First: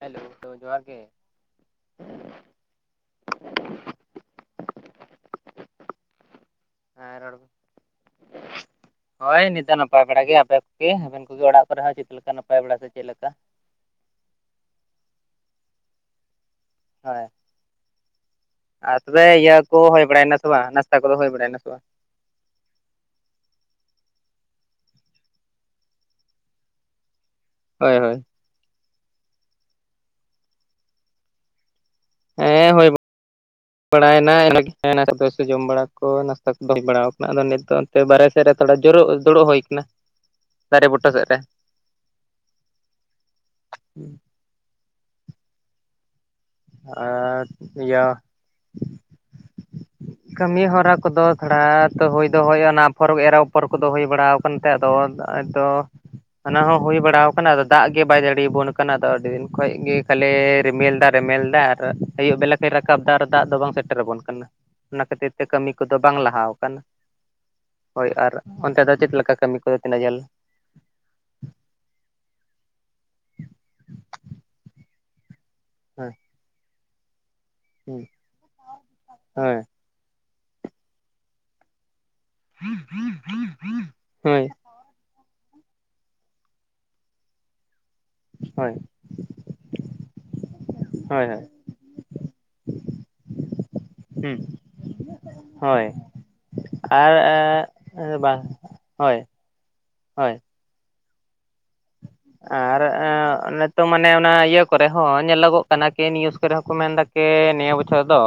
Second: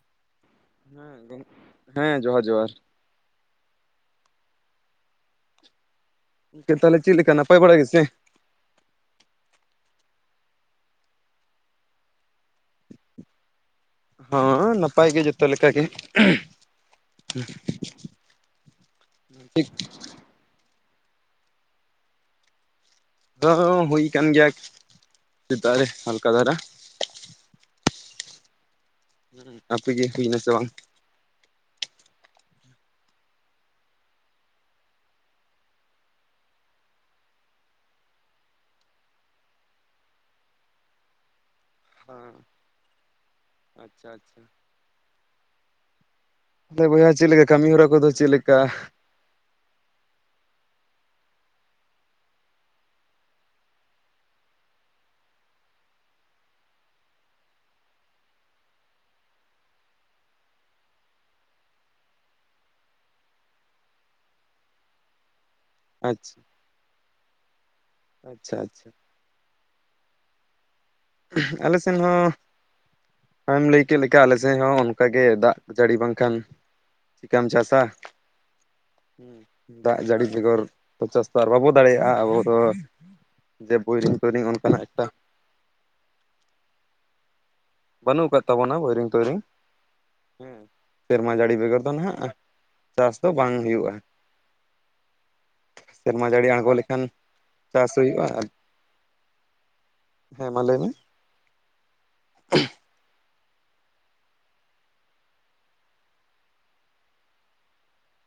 Hello ᱛᱚ ᱡᱚᱦᱟᱨ ᱜᱤ ᱦᱮᱸ ᱜᱚᱝ ᱦᱮᱸ ᱡᱚᱦᱟᱨ ᱡᱚᱦᱟᱨ ᱪᱮᱫ ᱛᱟᱦᱮᱞᱮ ᱦᱮᱸ ᱪᱮᱫ ᱞᱮᱠᱟ ᱨᱚᱲ ᱵᱮᱱ ᱱᱟᱯᱟᱭ ᱵᱟᱲᱟ ᱜᱮᱥᱮ ᱦᱳᱭ ᱱᱤᱛᱚᱜ ᱱᱟᱯᱟᱭ ᱵᱟᱲᱟ ᱜᱮ ᱟᱯᱮ ᱠᱚᱜᱮ ᱟᱵᱮᱱ ᱠᱚᱜᱮ ᱚᱲᱟᱜ ᱠᱚᱨᱮ ᱦᱚᱸ ᱪᱮᱫ ᱞᱮᱠᱟ ᱱᱟᱯᱟᱭ ᱵᱟᱲᱟ ᱥᱮ ᱪᱮᱫ ᱞᱮᱠᱟ ᱦᱚᱸ ᱱᱟᱯᱟᱭ ᱜᱮ ᱡᱚᱛᱚ ᱞᱮᱠᱟ ᱜᱮ ᱦᱚᱭ ᱟᱨ ᱛᱚᱵᱮ ᱤᱭᱟᱹ ᱴᱷᱤᱠ ᱠᱚ ᱦᱩᱭ ᱵᱟᱲᱟᱭᱮ ᱱᱟ ᱥᱮ ᱵᱟᱝ ᱱᱟᱥᱛᱟ ᱠᱚᱫᱚ ᱦᱩᱭ ᱵᱟᱲᱟᱭᱮᱱᱟ ᱥᱮ ᱵᱟᱝ ᱦᱚ ᱦᱚ ᱦᱩᱭ ᱠᱟᱱ ᱜᱮᱭᱟ ᱥᱮᱛᱟᱜ ᱨᱮ ᱦᱟᱞᱠᱟ ᱫᱷᱟᱨᱟ ᱦᱚᱭ ᱦᱚᱭ ᱦᱚᱸ ᱟᱯᱮᱜᱤ ᱦᱩᱭᱱᱟ ᱥᱮ ᱵᱟᱝ ᱦᱮᱸ ᱦᱩᱭ ᱵᱟᱲᱟᱭᱮᱱᱟ ᱤᱥ [unintelligible] ᱡᱚᱢ ᱵᱟᱲᱟ ᱠᱚ ᱱᱟᱥᱛᱟ ᱠᱚ ᱦᱩᱭ ᱵᱟᱲᱟᱣᱟ ᱠᱟᱱᱟ ᱟᱫᱚ ᱱᱤᱛ ᱫᱚ ᱵᱟᱨᱦᱮ ᱥᱮᱫ ᱨᱮ ᱛᱷᱚᱲᱟ ᱡᱩᱨᱩᱜ ᱫᱩᱲᱩᱜ ᱦᱩᱭ ᱠᱟᱱᱟ ᱫᱟᱨᱮ ᱵᱩᱴᱟᱹ ᱥᱮᱫ ᱨᱮ ᱦᱮᱸ ᱟᱪᱪᱷᱟ ᱟᱪᱪᱷᱟ ᱟᱞᱮ [inaudible] ᱵᱚᱭᱦᱟ ᱪᱮᱫ ᱟᱨ ᱞᱮᱠᱟ ᱠᱟᱹᱢᱤ, ᱦᱚᱨᱟ ᱤᱭᱟᱹ ᱠᱚᱫᱚ ᱪᱮᱫ ᱞᱮᱠᱟ ᱠᱟᱹᱢᱤ ᱦᱚᱨᱟ ᱠᱚᱫᱚ ᱛᱷᱚᱲᱟ ᱛᱚ ᱦᱩᱭ ᱫᱚ ᱦᱩᱭ ᱚᱱᱟ ᱟᱯᱷᱚᱨ ᱮᱨ ᱟᱯᱷᱚᱨ ᱠᱚᱫᱚ ᱦᱩᱭ ᱵᱟᱲᱟ ᱠᱟᱱᱛᱮ ᱟᱫᱚ ᱟᱸᱫᱚ ᱚᱱᱟ ᱦᱚᱸ ᱦᱩᱭ ᱵᱟᱲᱟᱣ ᱠᱟᱱᱟ ᱟᱫᱚ ᱫᱟᱜ ᱜᱮ ᱵᱟᱭ ᱡᱟᱹᱲᱤᱭᱟᱵᱚᱱ ᱠᱟᱱᱟ ᱟᱫᱚ ᱟᱹᱰᱤ ᱫᱤᱱ ᱠᱷᱚᱡ ᱜᱮ ᱠᱷᱟᱞᱤ ᱨᱤᱢᱤᱞ ᱫᱟ ᱨᱤᱢᱤᱞ ᱫᱟ ᱟᱨ ᱟᱹᱭᱩᱵ ᱵᱮᱞᱟ ᱨᱟᱠᱟᱵ ᱫᱟ ᱟᱨ ᱫᱟᱜ ᱫᱚ ᱵᱟᱝ ᱥᱮᱴᱮᱨ ᱟᱵᱚᱱ ᱠᱟᱱᱟ ᱚᱱᱟ ᱠᱷᱟᱹᱛᱤᱨ ᱛᱮ ᱠᱟᱹᱢᱤ ᱠᱚᱫᱚ ᱵᱟᱝ ᱟᱪᱪᱷᱟ ᱞᱟᱦᱟᱣ ᱠᱟᱱᱟ ᱦᱳᱭ ᱟᱨ ᱟᱪᱪᱷᱟ ᱚᱱᱛᱮ ᱟᱪᱪᱷᱟ ᱫᱚ ᱪᱮᱫ ᱞᱮᱠᱟ ᱠᱟᱹᱢᱤ ᱠᱚᱫᱚ ᱛᱤᱱᱟᱹᱜ ᱡᱷᱟᱹᱞ ᱟᱞᱮ ᱥᱮᱱ ᱦᱚᱸ ᱟᱢᱮᱢ ᱞᱟᱹᱭ ᱠᱮᱜ ᱞᱮᱠᱟ ᱟᱞᱮ ᱥᱮᱜ ᱦᱚᱸ ᱚᱱᱠᱟᱜᱮ ᱫᱟᱜ ᱡᱟᱲᱤ ᱦᱳᱭ ᱵᱟᱝᱠᱷᱟᱱ ᱪᱤᱠᱟᱹᱢ ᱪᱟᱥᱟ ᱦᱩᱸ ᱦᱳᱭ ᱫᱟᱜ ᱡᱟᱲᱤ ᱵᱮᱜᱚᱨ ᱪᱟᱥ ᱟᱨ ᱵᱟᱵᱚᱼᱼ ᱫᱟᱲᱮᱭᱟᱜ-ᱟ ᱟᱵᱚ ᱫᱚ ᱡᱮ ᱵᱳᱭᱨᱤᱝ ᱦᱳᱭ ᱛᱚᱭᱨᱤᱝ ᱚᱱᱠᱟᱱᱟᱜ ᱮᱴᱟ ᱵᱟᱹᱱᱩᱜ ᱟᱠᱟᱫ ᱦᱳᱭ ᱛᱟᱵᱚᱱᱟ ᱵᱳᱭᱨᱤᱝ ᱛᱳᱭᱨᱤᱝ ᱦᱮᱸ ᱦᱳᱭ ᱥᱮᱨᱢᱟ ᱦᱳᱭ ᱡᱟᱲᱤ ᱵᱮᱜᱚᱨ ᱫᱚ ᱱᱟᱦᱟᱸᱜ ᱪᱟᱥ ᱫᱚ ᱵᱟᱝ ᱦᱩᱭᱩᱜ-ᱟ ᱦᱩᱸ ᱦᱳᱭ ᱥᱮᱨᱢᱟ ᱡᱟᱹᱲᱤ ᱟᱬᱜᱚ ᱞᱮᱠᱷᱟᱱ ᱟᱨ ᱪᱟᱥ ᱮᱸ ᱦᱩᱭᱩᱜᱼᱟ ᱵᱟᱝ ᱦᱳᱭ ᱦᱳᱭ ᱦᱮᱸ ᱢᱟ ᱞᱟᱹᱭ ᱢᱮ ᱟᱨ ᱮᱸ ᱚᱱᱮ ᱛᱚ ᱢᱟᱱᱮ ᱚᱱᱟ ᱤᱭᱟᱹ ᱠᱚᱨᱮ ᱦᱚᱸ ᱧᱮᱞᱚ, ᱜᱚᱜ ᱠᱟᱱᱟ ᱠᱤ ᱱᱤᱭᱩᱥ ᱠᱚᱨᱮ ᱦᱚᱸᱠᱚ ᱢᱮᱱᱫᱟ ᱠᱮ ᱱᱤᱭᱟᱹ ᱵᱚᱪᱷᱚᱨ ᱫᱚ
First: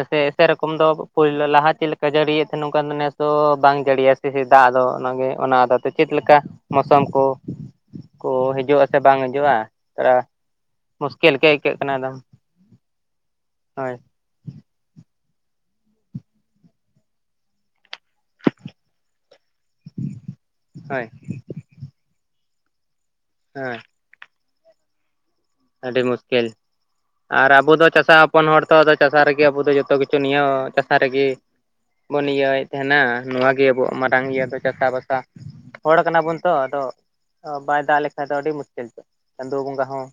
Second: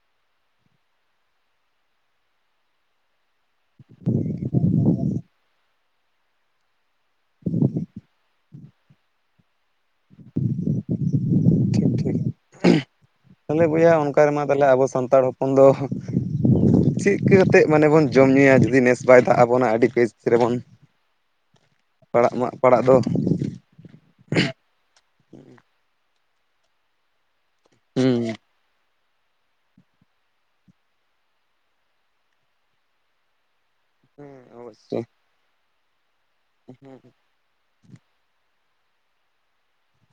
ᱮᱥᱮ ᱥᱮᱨᱚᱠᱚᱢ ᱫᱚ ᱯᱳᱭᱞᱳ ᱞᱟᱦᱟ ᱪᱮᱫ ᱞᱮᱠᱟ ᱡᱟᱹᱲᱤᱭᱮᱫ ᱛᱮᱦᱮᱸᱱᱟ ᱱᱚᱝᱠᱟ ᱱᱮᱥ ᱫᱚ ᱵᱟᱝ ᱡᱟᱹᱲᱤᱭᱟ ᱫᱟᱜ ᱟᱫᱚ ᱚᱱᱟᱜᱮ ᱚᱱᱟ ᱟᱫᱚ ᱛᱮ ᱪᱮᱫ ᱞᱮᱠᱟ ᱢᱳᱥᱚᱢ ᱠᱚ ᱠᱚ ᱦᱤᱡᱩᱜ ᱟᱥᱮ ᱵᱟᱝ ᱦᱤᱡᱩᱜᱼᱟ ᱛᱷᱚᱲᱟ ᱢᱩᱥᱠᱤᱞ ᱜᱮ ᱟᱹᱭᱠᱟᱹᱜ ᱠᱟᱱᱟ ᱟᱫᱚ ᱛᱟᱦᱞᱮ ᱵᱩᱭᱟ ᱦᱳᱭ ᱚᱱᱠᱟ ᱨᱮᱢᱟ ᱛᱟᱦᱞᱮ ᱟᱵᱚ ᱥᱟᱱᱛᱟᱲ ᱦᱚᱯᱚᱱ ᱫᱚ ᱪᱮᱫ ᱠᱟ. ᱛᱮᱫ ᱢᱟᱱᱮ ᱵᱚᱱ ᱡᱚᱢ ᱧᱩᱭᱟ ᱡᱩᱫᱤ ᱱᱮᱥ ᱵᱟᱭ ᱫᱟᱜ ᱟᱵᱚᱱᱟ ᱟᱹᱰᱤ ᱵᱮᱪ ᱨᱮᱵᱚᱱ ᱦᱳᱭ ᱯᱟᱲᱟᱜ ᱢᱟᱜ ᱯᱟᱲᱟᱜ ᱫᱚ ᱦᱮᱸ ᱟᱹᱰᱤ ᱢᱩᱥᱠᱤᱞ ᱟᱨ ᱟᱵᱚ ᱫᱚ ᱪᱟᱥᱟ ᱦᱩᱸ ᱦᱚᱯᱚᱱ ᱦᱚᱲ ᱡᱚᱛᱚ ᱫᱚ ᱪᱟᱥᱟ ᱨᱮᱜᱮ ᱟᱵᱚ ᱫᱚ ᱡᱚᱛᱚ ᱠᱤᱪᱷᱩ ᱱᱤᱭᱟᱹ ᱪᱟᱥᱟ ᱨᱮᱜᱮ ᱵᱚᱱ ᱤᱭᱟᱹᱣᱮᱫ ᱛᱟᱦᱮᱱᱟ ᱱᱚᱣᱟ ᱜᱮ ᱟᱵᱚᱣᱟᱜ ᱢᱟᱨᱟᱝ ᱤᱭᱟᱹ ᱫᱚ ᱪᱟᱥᱟ ᱚᱵᱚᱥᱥᱳᱭ ᱵᱟᱟᱥᱟ ᱦᱚᱲ ᱠᱟᱱᱟ ᱵᱚᱱ ᱛᱚ ᱟᱫᱚ ᱚ ᱵᱟᱭ ᱫᱟᱜ ᱞᱮᱠᱷᱟᱡ ᱫᱚ ᱟᱹᱰᱤ ᱢᱩᱥᱠᱤᱞ ᱛᱚ ᱪᱟᱸᱫᱳ ᱵᱚᱸᱜᱟ ᱦᱚᱸ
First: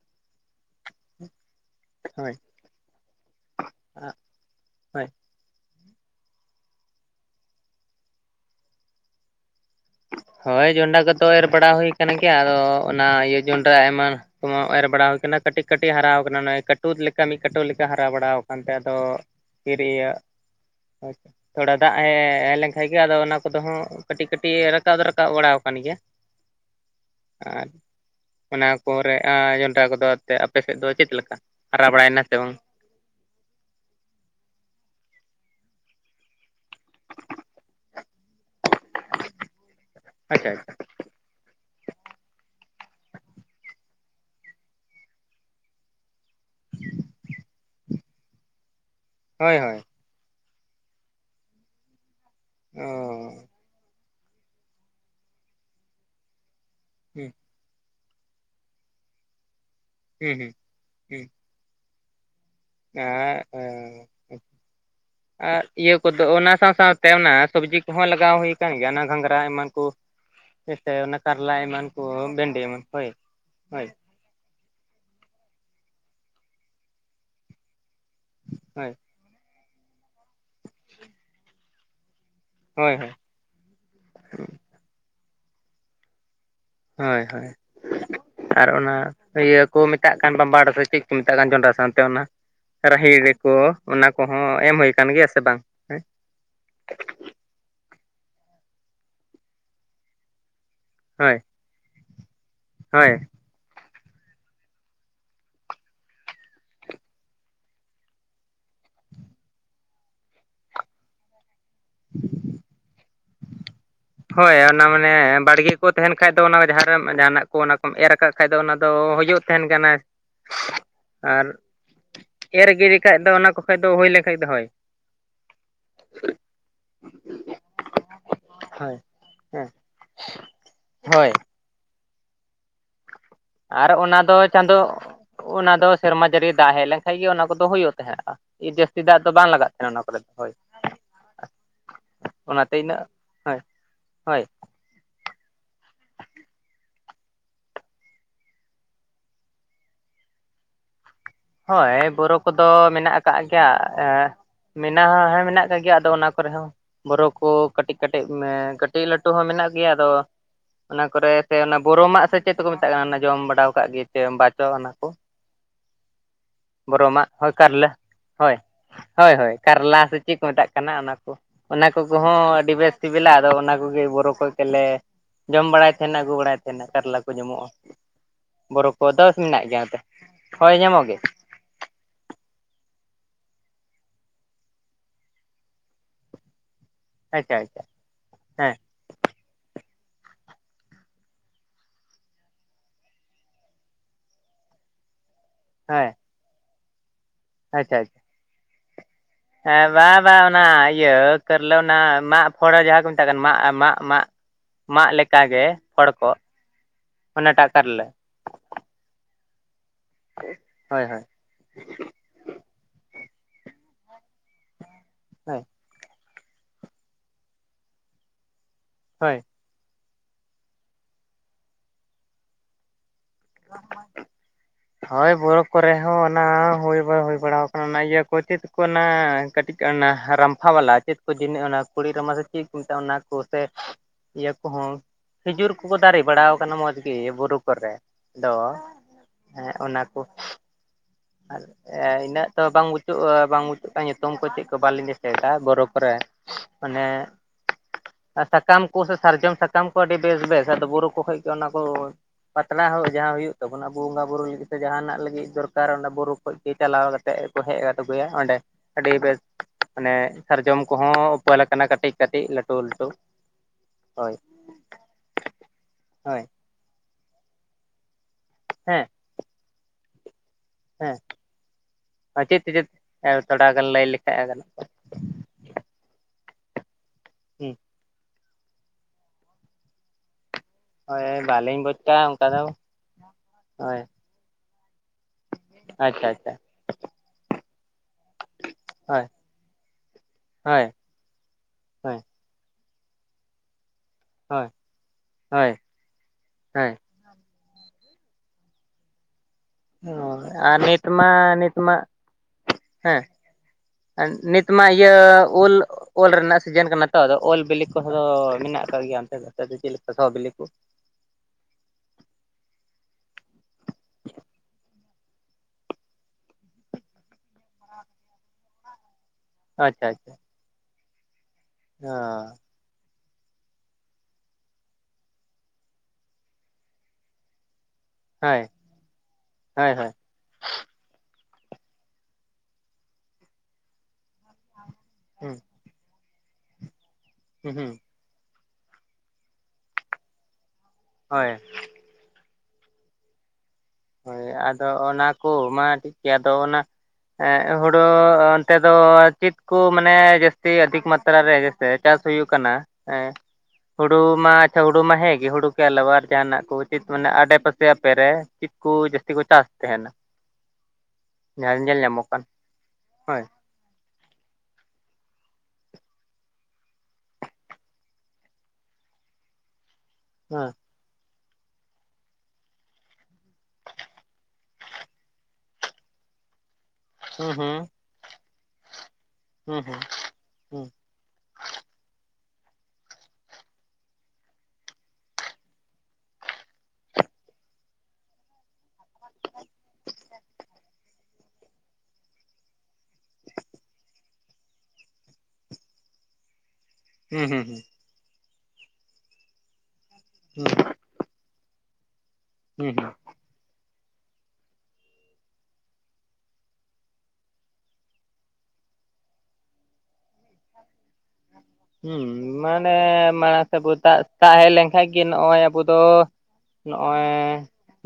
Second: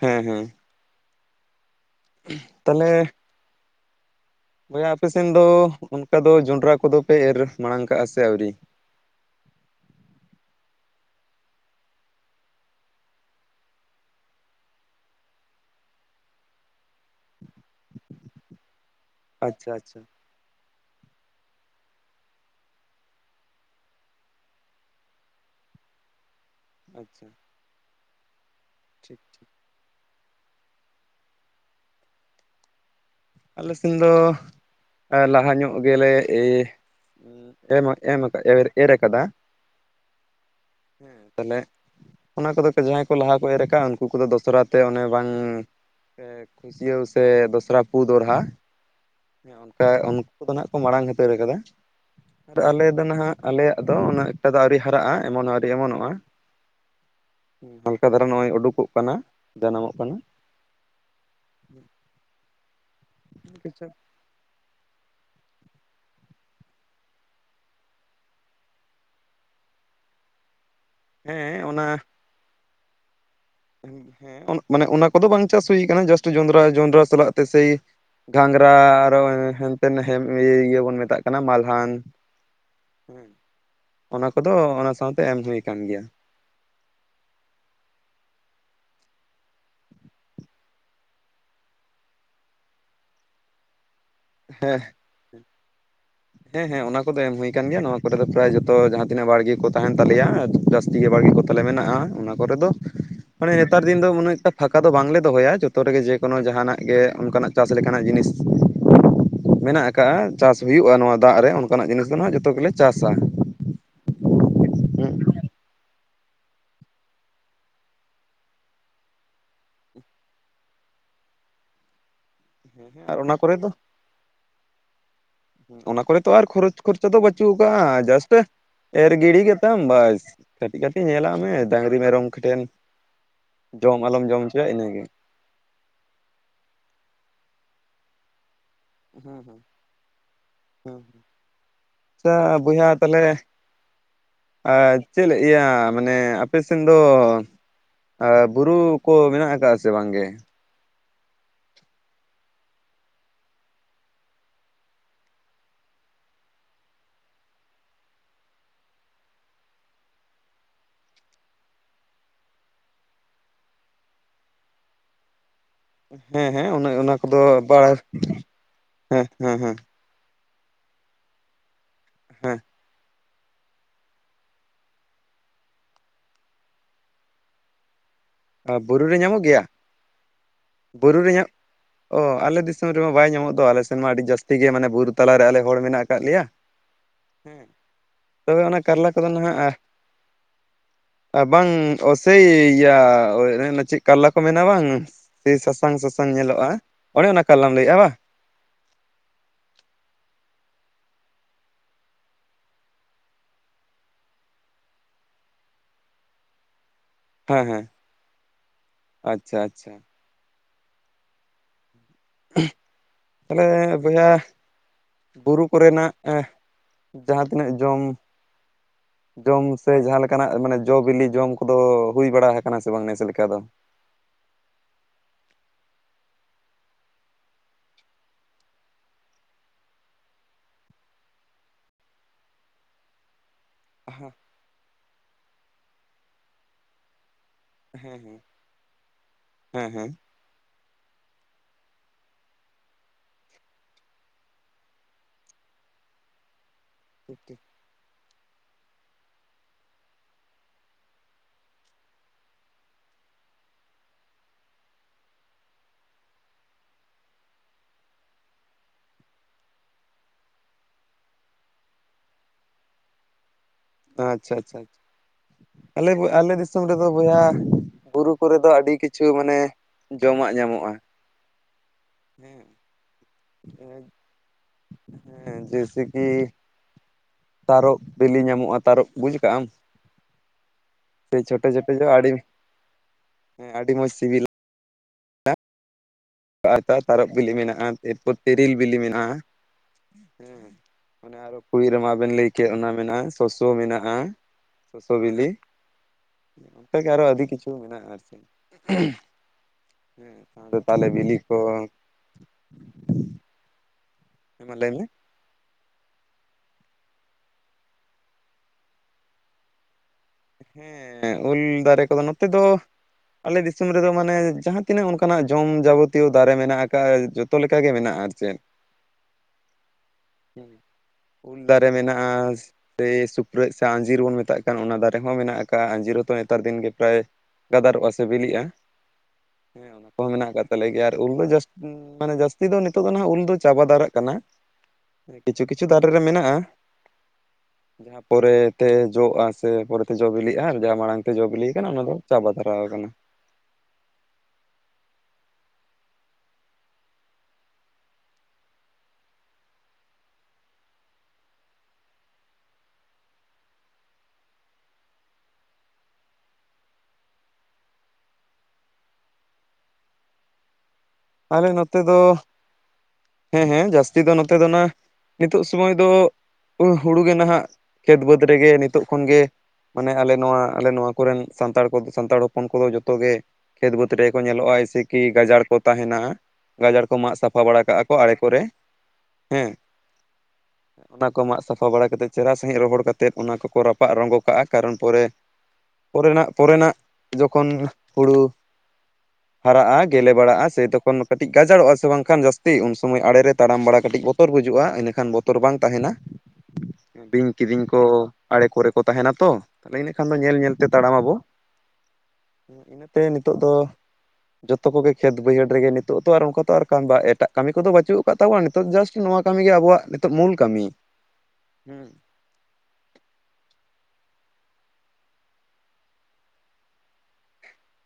ᱦᱮᱸ ᱦᱮᱸ [inaudible] ᱛᱟᱦᱮᱞᱮ [unintelligible] ᱵᱚᱭᱟ ᱟᱯᱮ ᱦᱳᱭ ᱥᱮᱱ ᱫᱚ ᱚᱱᱠᱟ ᱫᱚ ᱡᱚᱸᱰᱽᱨᱟ ᱠᱚᱫᱚ ᱯᱮ ᱮᱨ ᱢᱟᱲᱟᱝ ᱠᱟᱜᱼᱟ ᱥᱮ ᱟᱹᱣᱨᱤ ᱦᱳᱭ ᱡᱚᱸᱰᱽᱨᱟ ᱠᱚᱫᱚ ᱮᱨ ᱵᱟᱲᱟ ᱦᱩᱭ ᱠᱟᱱ ᱜᱮᱭᱟ ᱟᱫᱚ ᱚᱱᱟ ᱤᱭᱟᱹ ᱡᱚᱱᱰᱽᱨᱟ ᱮᱢᱟᱱ ᱠᱚᱸ ᱮᱨ ᱵᱟᱲᱟ ᱦᱩᱭ ᱠᱟᱱᱟ ᱠᱟᱹᱴᱤᱡ ᱠᱟᱹᱴᱤᱡ ᱦᱟᱨᱟᱣ ᱟᱠᱟᱱᱟ ᱱᱚ-ᱚᱭ ᱠᱟᱹᱴᱩ ᱞᱮᱠᱟ ᱢᱤᱫ ᱠᱟᱹᱴᱩᱵ ᱞᱮᱠᱟ ᱦᱟᱨᱟ ᱵᱟᱲᱟ ᱟᱠᱟᱱᱛᱮ ᱟᱫᱚ ᱟᱪᱪᱷᱟ ᱟᱪᱪᱷᱟ ᱠᱤᱨᱤᱭᱟᱜ ᱟᱪᱪᱷᱟ ᱛᱷᱚᱲᱟ ᱫᱟᱜ ᱮ ᱦᱮᱡ ᱞᱮᱱᱠᱷᱟᱱᱡ ᱜᱮ ᱟᱫᱚ ᱚᱱᱟ ᱠᱚᱫᱚ ᱦᱚᱸ ᱠᱟᱹᱴᱤᱡ ᱠᱟᱹᱴᱤᱡ ᱤᱭᱟᱹ ᱨᱟᱠᱟᱵ ᱫᱚ ᱨᱟᱠᱟᱵ ᱵᱟᱲᱟᱣ ᱠᱟᱱ ᱜᱮᱭᱟ ᱟᱪᱪᱷᱟ ᱟᱪ ᱚᱱᱟ ᱠᱚᱨᱮ ᱴᱷᱤᱠ ᱟ ᱴᱷᱤᱠ ᱡᱚᱱ [unintelligible] ᱠᱚᱫᱚ ᱮᱱᱛᱮ ᱟᱯᱮ ᱥᱮᱫ ᱫᱚ ᱪᱮᱫ ᱞᱮᱠᱟ ᱦᱟᱨᱟ ᱵᱟᱲᱟᱭᱮᱱᱟ ᱥᱮ ᱵᱟᱝ ᱟᱞᱮ ᱥᱮᱱ ᱫᱚ ᱞᱟᱦᱟ ᱧᱚᱜ ᱜᱮᱞᱮ ᱮ ᱮᱢᱟ ᱮᱢᱟᱠᱟ ᱮᱣᱮᱨ ᱮᱨ ᱠᱟᱫᱟ [unintelligible] ᱦᱮᱸ ᱛᱟᱞᱮ ᱚᱱᱟ ᱠᱚᱫᱚ ᱠᱚ ᱡᱟᱦᱟᱸᱭ ᱠᱚ ᱞᱟᱦᱟ ᱠᱚ ᱮᱨ ᱠᱟᱜᱼᱟ ᱩᱱᱠᱩ ᱠᱚᱫᱚ ᱫᱚᱥᱨᱟ ᱛᱮ ᱚᱱᱮ ᱵᱟᱝ ᱥᱮ ᱠᱷᱩᱥᱭᱟᱹᱣ ᱥᱮ ᱫᱚᱥᱨᱟ ᱯᱩ ᱫᱚᱦᱲᱟ ᱦᱳᱭ ᱦᱳᱭ ᱚᱱᱠᱟ ᱩᱱᱠᱩ ᱫᱚ ᱱᱟᱜ ᱠᱚ ᱢᱟᱲᱟᱝ ᱦᱟᱹᱛᱟᱹᱨ ᱠᱟᱫᱟ ᱟᱨ ᱚ ᱟᱞᱮ ᱫᱚ ᱱᱟᱦᱟᱜ ᱟᱞᱮᱭᱟᱜ ᱫᱚ ᱩᱱᱟᱹ ᱮᱠᱴᱟ ᱫᱚ ᱟᱹᱣᱨᱤ ᱦᱟᱨᱟᱜᱼᱟ ᱮᱢᱚᱱ ᱦᱚᱸ ᱟᱹᱣᱨᱤ ᱮᱢᱚᱱᱚᱜᱼᱟ ᱦᱩᱸ ᱦᱟᱞᱠᱟ ᱫᱷᱟᱨᱟ ᱱᱚᱜᱼᱚᱭ ᱩᱰᱩᱠᱚᱜ ᱠᱟᱱᱟ ᱡᱟᱱᱟᱢᱚᱜ ᱠᱟᱱᱟ ᱦᱮᱸ ᱦᱩᱸ ᱦᱩᱸ ᱟᱨᱼ [unintelligible] ᱟᱨ ᱤᱭᱟᱹ ᱠᱚᱫᱚ ᱚᱱᱟ ᱥᱟᱶ ᱥᱟᱶᱛᱮ ᱚᱱᱟ ᱥᱚᱵᱽᱡᱤ ᱠᱚᱦᱚᱸ ᱞᱟᱜᱟᱣ ᱦᱩᱭ ᱠᱟᱱᱟᱱ ᱜᱮᱭᱟ ᱚᱱᱟ ᱜᱷᱟᱸᱜᱽᱨᱟ ᱮᱢᱟᱱ ᱠᱚ [inaudible] ᱦᱮᱸᱥᱮ ᱚᱱᱮ ᱠᱟᱨᱞᱟ ᱦᱮᱸ ᱚᱱᱟ ᱮᱢᱟᱱ ᱠᱚ ᱵᱷᱤᱸᱰᱤ ᱮᱢᱟᱱ ᱠᱚ ᱦᱳᱭ ᱦᱳᱭ ᱦᱮᱸ ᱢᱟᱱᱮ ᱚᱱᱟ ᱠᱚᱫᱚ ᱵᱟᱝ ᱪᱟᱥ ᱦᱩᱭ ᱠᱟᱱᱟ ᱡᱟᱥᱴ ᱡᱚᱱᱫᱽᱨᱟ ᱡᱚᱸᱰᱽᱨᱟ ᱥᱟᱞᱟᱜ ᱛᱮ ᱥᱮ ᱜᱷᱟᱸᱝᱨᱟ ᱦᱳᱭ ᱟᱨᱚ ᱦᱮᱱᱛᱮᱱ ᱦᱮ ᱤᱧ ᱤᱭᱟᱹ ᱵᱚᱱ ᱢᱮᱛᱟᱜ ᱠᱟᱱᱟ ᱢᱟᱞᱦᱟᱱ ᱦᱳᱭ ᱦᱳᱭ ᱚᱱᱟ ᱠᱚᱫᱚ ᱚᱱᱟ ᱥᱟᱶᱛᱮ ᱮᱢ ᱦᱩᱭ ᱠᱟᱱ ᱜᱮᱭᱟ ᱦᱳᱭ ᱦᱳᱭ ᱟᱨ ᱚᱱᱟ ᱤᱭᱟᱹ ᱠᱚ ᱢᱮᱛᱟᱜ ᱠᱟᱱ ᱵᱟᱢᱵᱟᱲ ᱥᱮ ᱪᱮᱫ ᱠᱚ ᱢᱮᱛᱟᱜ ᱠᱟᱱ ᱡᱚᱱᱰᱽᱨᱟ ᱥᱟᱶᱛᱮ ᱚᱱᱟ ᱨᱟᱦᱮᱤᱲ ᱠᱚ ᱚᱱᱟ ᱠᱚᱦᱚᱸ ᱮᱢ ᱦᱩᱭ ᱠᱟᱱ ᱜᱮᱭᱟ ᱥᱮ ᱵᱟᱝ ᱦᱮᱸ ᱦᱮᱸ ᱦᱮᱸ ᱚᱱᱟ ᱠᱚᱫᱚ ᱮᱢ ᱦᱩᱭ ᱠᱟᱱ ᱜᱮᱭᱟ ᱱᱚᱣᱟ ᱠᱚᱨᱮ ᱫᱚ ᱯᱨᱟᱭ ᱡᱚᱛᱚ ᱡᱟᱦᱟᱸ ᱛᱤᱱᱟᱹᱜ ᱵᱟᱲᱜᱮ ᱠᱚ ᱛᱟᱦᱮᱱ ᱛᱟᱞᱮᱭᱟ ᱟ ᱡᱟᱥ ᱰᱤ ᱜᱮ ᱵᱟᱲᱜᱮ ᱦᱳᱭ ᱠᱚ ᱛᱟᱞᱮ ᱢᱮᱱᱟᱜᱼᱟ ᱚᱱᱟ ᱠᱚᱨᱮ ᱫᱚ ᱦᱳᱭ ᱢᱟᱱᱮ ᱱᱮᱛᱟᱨ ᱫᱤᱱ ᱫᱚ ᱩᱱᱟᱹᱜ ᱮᱠᱴᱟ ᱯᱷᱟᱸᱠᱟ ᱫᱚ ᱵᱟᱝᱞᱮ ᱫᱚᱦᱚᱭᱟ ᱡᱚᱛᱚ ᱨᱮᱜᱮ ᱡᱮᱠᱚᱱᱳ ᱡᱟᱦᱟᱱᱟᱜ ᱜᱮ ᱚᱱᱠᱟᱱᱟᱜ ᱪᱟᱥ ᱞᱮᱠᱟᱱᱟᱜ ᱡᱤᱱᱤᱥ ᱢᱮᱱᱟᱜ ᱟᱠᱟᱜᱼᱟ ᱪᱟᱥ ᱦᱩᱭᱩᱜᱼᱟ ᱱᱚᱣᱟ ᱫᱟᱜ ᱨᱮ ᱚᱱᱠᱟᱱᱟᱜ ᱡᱤᱱᱤᱥ ᱫᱚ ᱱᱟᱦᱟᱜ ᱡᱚᱛᱚ ᱜᱮᱞᱮ ᱪᱟᱥᱟ ᱦᱳᱭ ᱚᱱᱟ ᱢᱟᱱᱮ ᱵᱟᱲᱜᱮ ᱠᱚ ᱛᱟᱦᱮᱱ ᱠᱷᱟᱡ ᱫᱚ ᱚᱱᱟ ᱡᱟᱦᱟᱸᱨᱮ ᱡᱟᱦᱟᱸᱱᱟᱜ ᱠᱚ ᱚᱱᱟ ᱠᱚᱢ ᱮᱨ ᱟᱠᱟᱫ ᱠᱷᱟᱡ ᱫᱚ ᱚᱱᱟ ᱫᱚ ᱦᱩᱭᱩᱜ ᱛᱟᱦᱮᱱ ᱠᱟᱱᱟ ᱟᱨ ᱮᱨ ᱜᱤᱰᱤ ᱦᱮᱸ ᱟᱨ ᱠᱷᱟᱱᱡ ᱫᱚ ᱚᱱᱟ ᱠᱚᱨᱮ ᱠᱚ ᱠᱷᱚᱡ ᱫᱚ ᱦᱩᱭ ᱞᱮᱱᱠᱷᱟᱡ ᱫᱚ ᱦᱳᱭ ᱚᱱᱟ ᱠᱚᱨᱮ ᱛᱚ ᱟᱨ ᱠᱷᱚᱨᱚᱪ ᱠᱷᱚᱨᱪᱟ ᱫᱚ ᱵᱟᱹᱪᱩᱜ ᱠᱟᱜ ᱡᱟᱥᱴ ᱮ ᱦᱳᱭ ᱮᱨ ᱜᱤᱰᱤ ᱦᱮᱸ ᱠᱟᱛᱟᱢ ᱵᱟᱥ ᱠᱟᱹᱴᱤᱡ ᱠᱟᱹᱴᱤᱡ ᱦᱳᱭ ᱧᱮᱞᱟᱜ ᱢᱮ ᱰᱟᱝᱨᱤ ᱢᱮᱨᱚᱢ ᱴᱷᱮᱱ ᱟᱨ ᱡᱚᱢ ᱚᱱᱟ ᱟᱞᱚᱢ ᱫᱚ ᱡᱚᱢ ᱦᱚᱪᱚᱭᱟ ᱪᱟᱸᱫᱳ ᱤᱱᱟᱹᱜᱮ ᱚᱱᱟ ᱫᱚ ᱥᱮᱨᱢᱟ ᱡᱟᱹᱲᱤ ᱫᱟᱜ ᱦᱮᱡ ᱞᱮᱱᱠᱷᱟᱱ ᱜᱮ ᱚᱱᱟ ᱠᱚᱫᱚ ᱦᱩᱭᱩᱜ ᱛᱟᱦᱮᱸᱱᱟ ᱡᱟᱹᱥᱛᱤ ᱫᱟᱜ ᱫᱚ ᱦᱩᱸ ᱵᱟᱝ ᱦᱩᱸ ᱞᱟᱜᱟᱜ ᱛᱟᱦᱮᱱᱟ ᱚᱱᱟ ᱠᱚᱨᱮ ᱫᱚ ᱦᱳᱭ ᱦᱩᱸ ᱟᱪᱪᱷᱟ ᱚᱱᱟᱛᱮ ᱵᱚᱭᱦᱟ ᱤᱱᱟᱹᱜ ᱛᱟᱦᱚᱞᱮ ᱦᱳᱭ ᱦᱳᱭ ᱟᱡ ᱪᱮᱞ ᱤᱭᱟ ᱢᱟᱱᱮ ᱟᱯᱮ ᱥᱮᱱ ᱫᱚ ᱟ ᱵᱩᱨᱩ ᱠᱚ ᱢᱮᱱᱟᱜ ᱠᱟᱜᱼᱟ ᱥᱮ ᱵᱟᱝ ᱜᱮ ᱦᱳᱭ ᱵᱩᱨᱳ ᱠᱚᱫᱚ ᱢᱮᱱᱟᱜ ᱟᱠᱟᱫ ᱜᱮᱭᱟ ᱢᱮᱱᱟᱜ ᱦᱮᱸ ᱢᱮᱱᱟᱜ ᱟᱠᱟᱜ ᱜᱮᱭᱟ ᱟᱫᱚ ᱚᱱᱟ ᱠᱚᱨᱮ ᱦᱚᱸ ᱵᱚᱨᱚ ᱠᱚ ᱠᱟᱹᱴᱤᱡ ᱠᱟᱹᱴᱤᱡ ᱢᱮ ᱠᱟᱹᱴᱤᱡ ᱞᱟᱹᱴᱩ ᱦᱚᱸ ᱢᱮᱱᱟᱜ ᱜᱮᱭᱟ ᱟᱫᱚ ᱚᱱᱟ ᱠᱚᱨᱮ ᱥᱮ ᱚᱱᱟ ᱵᱚᱨᱚᱢᱟᱜ ᱥᱮ ᱪᱮᱫ ᱠᱚ ᱢᱮᱛᱟᱜ ᱠᱟᱱᱟ ᱡᱚᱢ ᱵᱟᱲᱟ ᱠᱟᱜ ᱜᱮ ᱪᱚᱢ ᱵᱟ ᱪᱚᱢ ᱚᱱᱟ ᱠᱚ ᱦᱮᱸ ᱦᱮᱸ ᱚᱱᱟ ᱵᱚᱨᱚᱜ ᱚᱱᱟ ᱠᱚᱫᱚ ᱦᱳᱭ ᱠᱟᱨᱞᱟ ᱵᱟᱲᱟᱭ ᱦᱳᱭ ᱦᱮᱸ ᱦᱳᱭ ᱦᱳᱭ ᱦᱮᱸ ᱦᱮᱸ ᱠᱟᱨᱞᱟ ᱥᱮ ᱪᱮᱫ ᱠᱚ ᱢᱮᱛᱟᱜ ᱠᱟᱱᱟ ᱚᱱᱟ ᱠᱚ ᱚᱱᱟ ᱠᱚ ᱠᱚᱦᱚᱸ ᱦᱮᱸ ᱟᱹᱰᱤ ᱵᱮᱥ ᱥᱤᱵᱤᱞᱟ ᱟᱫᱚ ᱚᱱᱟ ᱠᱚᱜᱮ ᱵᱚᱨᱚ ᱠᱚ ᱛᱮᱞᱮ ᱡᱚᱢ ᱵᱟᱲᱟᱭ ᱛᱟᱦᱮᱱᱟ ᱟᱹᱜᱩ ᱵᱟᱲᱟᱭ ᱛᱟᱦᱮᱱᱟ ᱠᱟᱨᱞᱟ ᱠᱚ ᱧᱟᱢᱚᱜᱼᱟ ᱵᱚᱨᱚ ᱵᱩᱨᱩ ᱨᱮ ᱠᱚᱫᱚ ᱧᱟᱢᱚᱜ ᱢᱮᱱᱟᱜ ᱜᱮᱭᱟ ᱱᱚᱛᱮ ᱦᱳᱭ ᱧᱟᱢᱚᱜ ᱜᱮ ᱵᱩᱨᱩ ᱨᱮ ᱧᱚᱜ ᱚ ᱟᱞᱮ ᱫᱤᱥᱚᱢ ᱨᱮᱢᱟ ᱵᱟᱭ ᱧᱟᱢᱚᱜ ᱫᱚ ᱟᱞᱮ ᱥᱮᱱ ᱢᱟ ᱟᱹᱰᱤ ᱡᱟᱹᱥᱛᱤ ᱜᱮ ᱢᱟᱱᱮ ᱵᱩᱨᱩ ᱛᱟᱞᱟᱨᱮ ᱟᱞᱮ ᱦᱚᱲ ᱢᱮᱱᱟᱜ ᱟᱠᱟᱫ ᱞᱮᱭᱟ ᱟᱪᱪᱷᱟ ᱦᱩᱸ ᱟᱪᱪᱷᱟ ᱛᱚᱵᱮ ᱦᱮᱸ ᱚᱱᱟ ᱠᱟᱨᱞᱟ ᱠᱚᱫᱚ ᱱᱟᱦᱟᱸᱜ ᱟᱨ ᱵᱟᱝ ᱚ ᱥᱮᱭᱟ ᱳ ᱚᱱ ᱚᱱᱟ ᱪᱮᱫ ᱠᱟᱨᱞᱟ ᱠᱚ ᱢᱮᱱᱟ ᱵᱟᱝ ᱥᱤ ᱥᱟᱥᱟᱝ ᱦᱮᱸ ᱥᱟᱥᱟᱝ ᱧᱮᱞᱚᱜᱼᱟ ᱚᱱᱮ ᱚᱱᱟ ᱠᱟᱨᱞᱟᱢ ᱞᱟᱹᱭᱮᱫᱼᱟ ᱟᱪᱪᱷᱟ ᱵᱟ ᱟᱪᱪᱷᱟ ᱦᱮᱸ ᱵᱟ ᱵᱟᱝ ᱚᱱᱟ ᱤᱭᱟᱹ ᱠᱟᱨᱞᱳ ᱚᱱᱟ ᱢᱟᱜ ᱯᱷᱚᱲᱟ ᱡᱟᱦᱟᱸ ᱠᱚ ᱢᱮᱛᱟᱜ ᱠᱟᱱᱟ ᱢᱟᱜ ᱢᱟᱜ ᱢᱟᱜ ᱢᱟᱜ ᱞᱮᱠᱟᱜ ᱜᱮ ᱦᱚᱲ ᱠᱚ ᱦᱮᱸ ᱚᱱᱟᱴᱟᱜ ᱦᱮᱸ ᱠᱟᱨᱞᱟ ᱟᱪᱪᱷᱟ ᱟᱪᱪᱷᱟ ᱦᱳᱭ ᱦᱳᱭ ᱛᱟᱦᱞᱮ ᱵᱚᱭᱦᱟ ᱦᱳᱭ ᱵᱩᱨᱩ ᱠᱚᱨᱮᱱᱟᱜ ᱮ ᱡᱟᱦᱟᱸ ᱛᱤᱱᱟᱹᱜ ᱡᱚᱢ ᱦᱳᱭ ᱡᱚᱢ ᱥᱮ ᱡᱟᱦᱟᱸ ᱞᱮᱠᱟᱱᱟᱜ ᱢᱟᱱᱮ ᱡᱚ ᱵᱤᱞᱤ ᱡᱚᱢ ᱠᱚᱫᱚ ᱦᱩᱭ ᱵᱟᱲᱟ ᱟᱠᱟᱱᱟ ᱥᱮ ᱵᱟᱝ ᱱᱮᱥ ᱞᱮᱠᱟ ᱫᱚ [inaudible] ᱦᱳᱭ ᱵᱚᱨᱚᱯ ᱠᱚᱨᱮ ᱦᱚᱸ ᱚᱱᱟ ᱦᱩᱭ ᱵᱟ ᱦᱩᱭ ᱵᱟᱲᱟᱣ ᱟᱠᱟᱱᱟ ᱚᱱᱟ ᱤᱭᱟᱹ ᱠᱚ ᱪᱮᱫ ᱠᱚ ᱚᱱᱟ ᱠᱟᱹᱴᱤᱡ ᱚᱱᱟ ᱨᱟᱢᱯᱷᱟ ᱵᱟᱞᱟ ᱪᱮᱫ ᱠᱚ ᱡᱤᱱ ᱚᱱᱟ ᱠᱩᱲᱤ ᱨᱟᱢᱟ ᱥᱮ ᱪᱮᱫ ᱠᱚ ᱢᱮᱛᱟᱜᱼᱟ ᱚᱱᱟ ᱠᱚ ᱥᱮ ᱦᱮᱸ ᱤᱭᱟᱹ ᱠᱚᱦᱚᱸ ᱠᱷᱤᱡᱩᱨ ᱠᱚᱠᱚ ᱫᱟᱨᱮ ᱵᱟᱲᱟ ᱠᱟᱱᱟ ᱢᱚᱸᱡᱽ ᱜᱮ ᱵᱩᱨᱩ ᱠᱚᱨᱮ ᱦᱮᱸ ᱫᱚ ᱦᱮᱸ ᱚᱱᱟ ᱦᱮᱸ ᱠᱚ ᱟᱨ ᱮᱜ. ᱤᱱᱟᱹᱜ ᱛᱚ ᱵᱟᱝ ᱵᱩᱛᱩᱜᱼᱟ ᱵᱟᱝ ᱵᱩᱛᱩᱜᱼᱟ ᱧᱩᱛᱩᱢ ᱠᱚ ᱪᱮᱫ ᱠᱚ ᱵᱟᱞᱤᱧ ᱫᱤᱥᱟᱹᱭ ᱫᱟ ᱵᱚᱨᱚ ᱠᱚᱨᱮ ᱚᱱᱮ ᱟᱨ ᱥᱟᱠᱟᱢ ᱠᱩ ᱥᱟᱨᱡᱚᱢ ᱥᱟᱠᱟᱢ ᱠᱚ ᱟᱹᱰᱤ ᱵᱮᱥ ᱵᱮᱥ ᱟᱫᱚ ᱵᱩᱨᱩ ᱠᱚ ᱠᱷᱚᱡ ᱜᱮ ᱚᱱᱟ ᱠᱚ ᱯᱟᱛᱲᱟ ᱦᱚᱸ ᱡᱟᱦᱟᱸ ᱦᱩᱭᱩᱜ ᱛᱟᱵᱚᱱᱟ ᱟᱵᱚ ᱵᱚᱸᱜᱟ ᱵᱩᱨᱩ ᱞᱟᱹᱜᱤᱫ ᱛᱮ ᱡᱟᱦᱟᱸᱱᱟᱜ ᱞᱟᱹᱜᱤᱫ ᱫᱚᱨᱠᱟᱨ ᱛᱟᱨ ᱚᱱᱟ ᱵᱩᱨᱩ ᱠᱷᱚᱭᱜ ᱜᱤ ᱪᱟᱞᱟᱣ ᱠᱟᱛᱮ ᱠᱚ ᱦᱮᱡ ᱟᱴ ᱟᱹᱜᱩᱭᱟ ᱚᱸᱰᱮ ᱟᱹᱰᱤ ᱵᱮᱥ ᱢᱟᱱᱮ ᱥᱟᱨᱡᱚᱢ ᱠᱚᱦᱚᱸ ᱩᱯᱟᱹᱞᱟᱠ ᱠᱟᱹᱴᱤᱡ ᱠᱟᱹᱴᱤᱡ ᱞᱟᱹᱴᱩ ᱞᱟᱹᱴᱩ ᱦᱳᱭ ᱟᱪᱪᱷᱟ ᱟᱪᱪᱷᱟ ᱟᱞᱮ ᱦᱳᱭ ᱟᱞᱮ ᱫᱤᱥᱚᱢ ᱨᱮᱫᱚ ᱵᱚᱭᱦᱟ ᱵᱩᱨᱩ ᱠᱚᱨᱮ ᱫᱚ ᱟᱹᱰᱤ ᱦᱮᱸ ᱠᱤᱪᱷᱩ ᱢᱟᱱᱮ ᱡᱚᱢᱟᱜ ᱧᱟᱢᱚᱜᱼᱟ ᱦᱮᱸ ᱪᱮᱫ ᱦᱮᱸ ᱪᱮᱫ ᱛᱷᱚᱲᱟ ᱜᱟᱱ ᱞᱟᱹᱭ ᱞᱮᱠᱷᱟ ᱜᱟᱱᱚᱜ ᱦᱮᱸ ᱡᱮᱭᱥᱮ ᱠᱤ ᱦᱩᱸ ᱛᱟᱨᱚᱜ ᱵᱤᱞᱤ ᱧᱟᱢᱚᱜᱼᱟ ᱛᱟᱨᱚᱜ ᱵᱩᱡᱽ ᱠᱟᱜ ᱟᱢ ᱦᱳᱭ ᱥᱮ ᱪᱷᱚᱴᱚ ᱵᱟᱹᱞᱤᱧ ᱪᱷᱚᱴᱚ ᱵᱩᱡᱽ ᱡᱚᱜᱼᱟ ᱠᱟᱜᱼᱟ ᱟᱹᱰᱤ ᱚᱱᱠᱟ ᱫᱚ ᱦᱮᱸ ᱟᱹᱰᱤ ᱦᱳᱭ ᱢᱚᱸᱡᱽ ᱥᱤᱵᱤᱞᱟ [unintelligible] ᱟᱪᱪᱷᱟ ᱟᱪᱪᱷᱟ [unintelligible] ᱛᱟᱨᱚᱵ ᱵᱤᱞᱤ ᱢᱮᱱᱟᱜᱼᱟ ᱮᱨᱯᱚᱨ ᱛᱤᱨᱤᱞ ᱵᱤᱞᱤ ᱦᱳᱭ ᱢᱮᱱᱟᱜᱼᱟ ᱦᱮᱸ ᱦᱳᱭ ᱚᱱᱮ ᱟᱨᱚ ᱠᱩᱭ ᱨᱮᱢᱟ ᱦᱳᱭ ᱵᱮᱱ ᱞᱟᱹᱭ ᱠᱮᱫ ᱚᱱᱟ ᱢᱮᱱᱟᱜᱼᱟ ᱥᱚᱥᱳ ᱢᱮᱱᱟᱜᱼᱟ ᱦᱳᱭ ᱥᱚᱥᱚ ᱵᱤᱞᱤ ᱦᱳᱭ ᱦᱳᱭ ᱚᱱᱠᱟ ᱜᱮ ᱟᱨᱦᱚᱸ ᱟᱹᱰᱤ ᱠᱤᱪᱷᱩ ᱢᱮᱱᱟᱜᱼᱟ ᱟᱨᱠᱤ ᱚ ᱟᱨ ᱱᱤᱛ ᱢᱟ ᱠᱚ ᱱᱤᱛ ᱢᱟ ᱦᱮᱸ ᱱᱤᱛ ᱦᱮᱸ ᱢᱟ ᱞᱟᱹᱭ ᱢᱮ ᱤᱭᱟᱹ ᱩᱞ ᱚᱞ ᱨᱮᱱᱟᱜ ᱥᱤᱡᱮᱱ ᱠᱟᱱᱟ ᱛᱚ ᱟᱫᱚ ᱚᱞ ᱵᱤᱞᱤ ᱠᱚᱦᱚᱸ ᱫᱚ ᱢᱮᱱᱟᱜ ᱟᱠᱟᱫ ᱜᱮᱭᱟ ᱚᱱᱛᱮ ᱫᱚ ᱪᱮᱫ ᱞᱮᱠᱟ ᱥᱚ ᱵᱤᱞᱤ ᱠᱚ ᱦᱮᱸ ᱩᱞ ᱫᱟᱨᱮ ᱠᱚᱫᱚ ᱱᱚᱛᱮ ᱫᱚ, ᱟᱞᱮ ᱫᱤᱥᱚᱢ ᱨᱮᱫᱚ ᱢᱟᱱᱮ ᱡᱟᱦᱟᱸ ᱛᱤᱱᱟᱹᱜ ᱚᱱᱠᱟᱱᱟᱜ ᱡᱚᱢ ᱡᱟᱵᱚᱛᱤᱭᱚ ᱫᱟᱨᱮ ᱢᱮᱱᱟᱜ ᱟᱠᱟᱫᱼᱟ ᱡᱚᱛ ᱡᱷᱚᱛᱚ ᱞᱮᱠᱟ ᱜᱮ ᱢᱮᱱᱟᱜᱼᱟ ᱟᱨ ᱪᱮᱫ ᱟᱪᱪᱷᱟ ᱟᱪᱪᱷᱟ ᱩᱞ ᱫᱟᱨᱮ ᱚ ᱢᱮᱱᱟᱜᱼᱟ ᱥᱮᱭ ᱥᱩᱠᱨᱟᱹᱜ ᱥᱮ ᱟᱸᱡᱤᱨ ᱵᱚᱱ ᱢᱮᱛᱟᱜ ᱠᱟᱱ ᱚᱱᱟ ᱫᱟᱨᱮ ᱨᱮᱦᱚᱸ ᱢᱮᱱᱟᱜ ᱟᱠᱟᱫᱼᱟ ᱟᱸᱡᱤᱨᱚ ᱱᱮᱛᱟᱨ ᱫᱤᱱ ᱜᱮ ᱯᱨᱟᱭ ᱜᱟᱫᱟᱨᱚᱜᱼᱟ ᱥᱮ ᱦᱳᱭ ᱵᱤᱞᱤᱼᱟ ᱦᱮᱸ ᱦᱳᱭ ᱚᱱᱟ ᱦᱳᱭ ᱠᱚᱦᱚᱸ ᱢᱮᱱᱟᱜ ᱟᱠᱟᱫ ᱛᱟᱞᱮ ᱜᱮᱭᱟ ᱟᱨ ᱩᱞ ᱫᱚ ᱢᱟᱱᱮ ᱡᱟᱹᱥᱛᱤ ᱫᱚ ᱱᱤᱛᱚᱜ ᱫᱚᱦᱟᱜ ᱩᱞ ᱫᱚ ᱪᱟᱵᱟ ᱫᱷᱟᱨᱟᱜ ᱠᱟᱱᱟ ᱦᱩᱸ ᱠᱤᱪᱷᱩ ᱠᱤᱪᱷᱩ ᱫᱟᱨᱮ ᱨᱮ ᱢᱮᱱᱟᱜᱼᱟ ᱦᱩᱸ ᱦᱩᱸ ᱡᱟᱦᱟᱸ ᱯᱚᱨᱮᱛᱮ ᱡᱚᱜᱼᱟ ᱥᱮ ᱯᱚᱨᱮᱛᱮ ᱡᱚ ᱵᱤᱞᱤᱜᱼᱟ ᱟᱨ ᱡᱟᱦᱟᱸ ᱢᱟᱲᱟᱝ ᱛᱮ ᱡᱚ ᱦᱳᱭ ᱵᱤᱞᱤ ᱟᱠᱟᱱᱟ ᱚᱱᱟ ᱫᱚ ᱪᱟᱵᱟ ᱫᱷᱟᱨᱟᱣ ᱟᱠᱟᱱᱟ ᱾ ᱦᱳᱭ ᱟᱫᱚ ᱚᱱᱟ ᱠᱚ ᱢᱟ ᱴᱷᱤᱠ ᱜᱮ ᱟᱫᱚ ᱚᱱᱟ ᱮ ᱦᱩᱲᱩ ᱚᱱᱛᱮ ᱫᱚ ᱪᱮᱫ ᱠᱚ ᱢᱟᱱᱮ ᱡᱟᱹᱥᱛᱤ ᱟᱫᱷᱤᱠ ᱢᱟᱛᱨᱟ ᱨᱮ? ᱯᱮ ᱪᱟᱥ ᱦᱩᱭᱩᱜ ᱠᱟᱱᱟ ᱮᱸ ᱦᱩᱲᱩ ᱢᱟ ᱟᱪᱪᱷᱟ ᱦᱩᱲᱩ ᱢᱟ ᱦᱮᱸᱜᱮ ᱦᱩᱲᱩ ᱠᱚ ᱟᱞᱟᱣᱟ ᱟᱨ ᱡᱟᱦᱟᱱᱟᱜ ᱠᱚ ᱪᱮᱫ ᱢᱟᱱᱟᱜᱼᱟ ᱟᱰᱮ ᱯᱟᱥᱮ ᱟᱯᱮᱨᱮ? ᱪᱮᱫ ᱠᱚ ᱡᱟᱹᱥᱛᱤ ᱠᱚ ᱪᱟᱥ ᱛᱟᱦᱮᱱᱟ ᱟᱞᱮ ᱡᱟᱦᱟᱸ ᱧᱮᱞ ᱱᱚᱛᱮ ᱧᱟᱢᱚᱜ ᱫᱚ, ᱠᱟᱱ ᱦᱳᱭ ᱦᱮᱸ ᱦᱮᱸ ᱡᱟᱹᱥᱛᱤ ᱫᱚ ᱱᱚᱛᱮ ᱫᱚ ᱱᱟᱜ ᱱᱤᱛᱚᱜ ᱥᱚᱢᱚᱭ ᱫᱚ ᱩᱦ ᱦᱩᱲᱩ ᱜᱮ ᱱᱟᱦᱟᱸᱜ ᱠᱷᱮᱛ ᱵᱟᱹᱫᱽ ᱨᱮᱜᱮ ᱱᱤᱛᱚᱜ ᱠᱷᱚᱱ ᱜᱮ ᱢᱟᱱᱮ ᱟᱞᱮ ᱱᱚᱶᱟ ᱦᱮᱸ ᱟᱞᱮ ᱱᱚᱶᱟ ᱠᱚᱨᱮᱱ ᱥᱟᱱᱛᱟᱲ ᱠᱚᱫᱚ ᱥᱟᱱᱛᱟᱲ ᱦᱚᱯᱚᱱ ᱠᱚᱫᱚ ᱡᱷᱚᱛᱚ ᱜᱮ ᱠᱷᱮᱛ ᱵᱟᱹᱫᱽ ᱨᱮ ᱠᱚ ᱧᱮᱞᱚᱜᱼᱟ ᱤᱥᱮ ᱠᱤ ᱜᱟᱡᱟᱲ ᱠᱚ ᱛᱟᱦᱮᱱᱟ ᱜᱟᱡᱟᱲ ᱠᱚ ᱢᱟᱜ ᱦᱩᱸ ᱥᱟᱯᱷᱟ ᱵᱟᱲᱟ ᱠᱟᱜᱼᱟ ᱠᱚ ᱟᱲᱮ ᱠᱚᱨᱮ ᱦᱮᱸ ᱦᱩᱸ ᱦᱩᱸ ᱦᱩᱸ ᱚᱱᱟ ᱠᱚ ᱢᱟᱜ ᱥᱟᱯᱷᱟ ᱵᱟᱲᱟ ᱠᱟᱛᱮᱫ ᱪᱮᱦᱨᱟ ᱥᱟᱺᱦᱤᱡ ᱨᱚᱦᱚᱲ ᱠᱟᱛᱮᱫ ᱚᱱᱟ ᱠᱚᱠᱚ ᱨᱟᱯᱟᱜ ᱨᱚᱝᱜᱚ ᱠᱟᱜᱼᱟ ᱠᱟᱨᱚᱱ ᱯᱚᱨᱮ ᱯᱚᱨᱮᱱᱟᱜ ᱯᱚᱨᱮᱱᱟᱜ ᱡᱚᱠᱷᱚᱱ ᱦᱩᱲᱩ ᱦᱟᱨᱟᱜᱼᱟ ᱜᱮᱞᱮ ᱵᱟᱲᱟᱜᱼᱟ ᱥᱮ ᱛᱚᱠᱷᱚᱱ ᱠᱟᱹᱴᱤᱡ ᱜᱟᱡᱟᱲᱚᱜᱼᱟ ᱥᱮ ᱵᱟᱝᱠᱷᱟᱱ ᱡᱟᱹᱥᱛᱤ ᱩᱱ ᱥᱚᱢᱚᱭ ᱟᱲᱮ ᱨᱮ ᱛᱟᱲᱟᱢ ᱵᱟᱲᱟ ᱠᱟᱹᱴᱤᱡ ᱵᱚᱛᱚᱨ ᱵᱩᱡᱩᱜᱼᱟ, ᱤᱱᱟᱹᱠᱷᱟᱱ ᱵᱚᱛᱚᱨ ᱛᱚᱨ ᱵᱟᱝ ᱛᱟᱦᱮᱸᱱᱟ ᱦᱩᱸ ᱦᱩᱸ ᱵᱤᱧ ᱦᱩᱸ ᱦᱩᱸ ᱠᱤᱫᱤᱧ ᱠᱚ ᱟᱲᱮ ᱠᱚᱨᱮ ᱠᱚ ᱛᱟᱦᱮᱸᱱᱟ ᱛᱚ ᱛᱟᱦᱞᱮᱸ ᱤᱱᱟᱹ ᱠᱷᱟᱱ ᱫᱚ ᱧᱮᱞ ᱧᱮᱞ ᱛᱮ ᱛᱟᱲᱟᱢ ᱟᱵᱚ ᱤᱱᱟ. ᱦᱩᱸ ᱦᱩᱸ ᱤᱱᱟᱹᱛᱮ ᱱᱤᱛᱚᱜ ᱫᱚ ᱡᱚᱛᱚ ᱠᱚᱜᱮ ᱠᱷᱮᱛ ᱵᱟᱹᱭᱦᱟᱹᱲ ᱨᱮᱜᱮ ᱱᱤᱛᱚᱜ ᱛᱚ ᱟᱨ ᱚᱱᱠᱟ ᱛᱚ ᱟᱨ ᱮᱴᱟᱜ ᱠᱟᱹᱢᱤ ᱠᱚᱫᱚ ᱵᱟᱪᱩᱜ ᱟᱠᱟᱫ ᱛᱟᱵᱚᱱᱟ, ᱱᱤᱛᱚᱜ ᱡᱟᱥᱴ ᱱᱚᱣᱟ ᱠᱟᱹᱢᱤ ᱜᱮ ᱟᱵᱚᱣᱟᱜ, ᱢᱩᱞ ᱠᱟᱹᱢᱤ ᱦᱮᱸ ᱢᱟᱱᱮ ᱢᱟᱲᱟᱝ ᱥᱮᱫ ᱫᱟᱜ ᱦᱮᱡᱢ ᱞᱮᱱᱠᱷᱟᱡ ᱜᱮ ᱱᱚᱜᱼᱚᱭ ᱟᱵᱚ ᱫᱚ ᱾ ᱱᱚᱜᱼᱚᱭ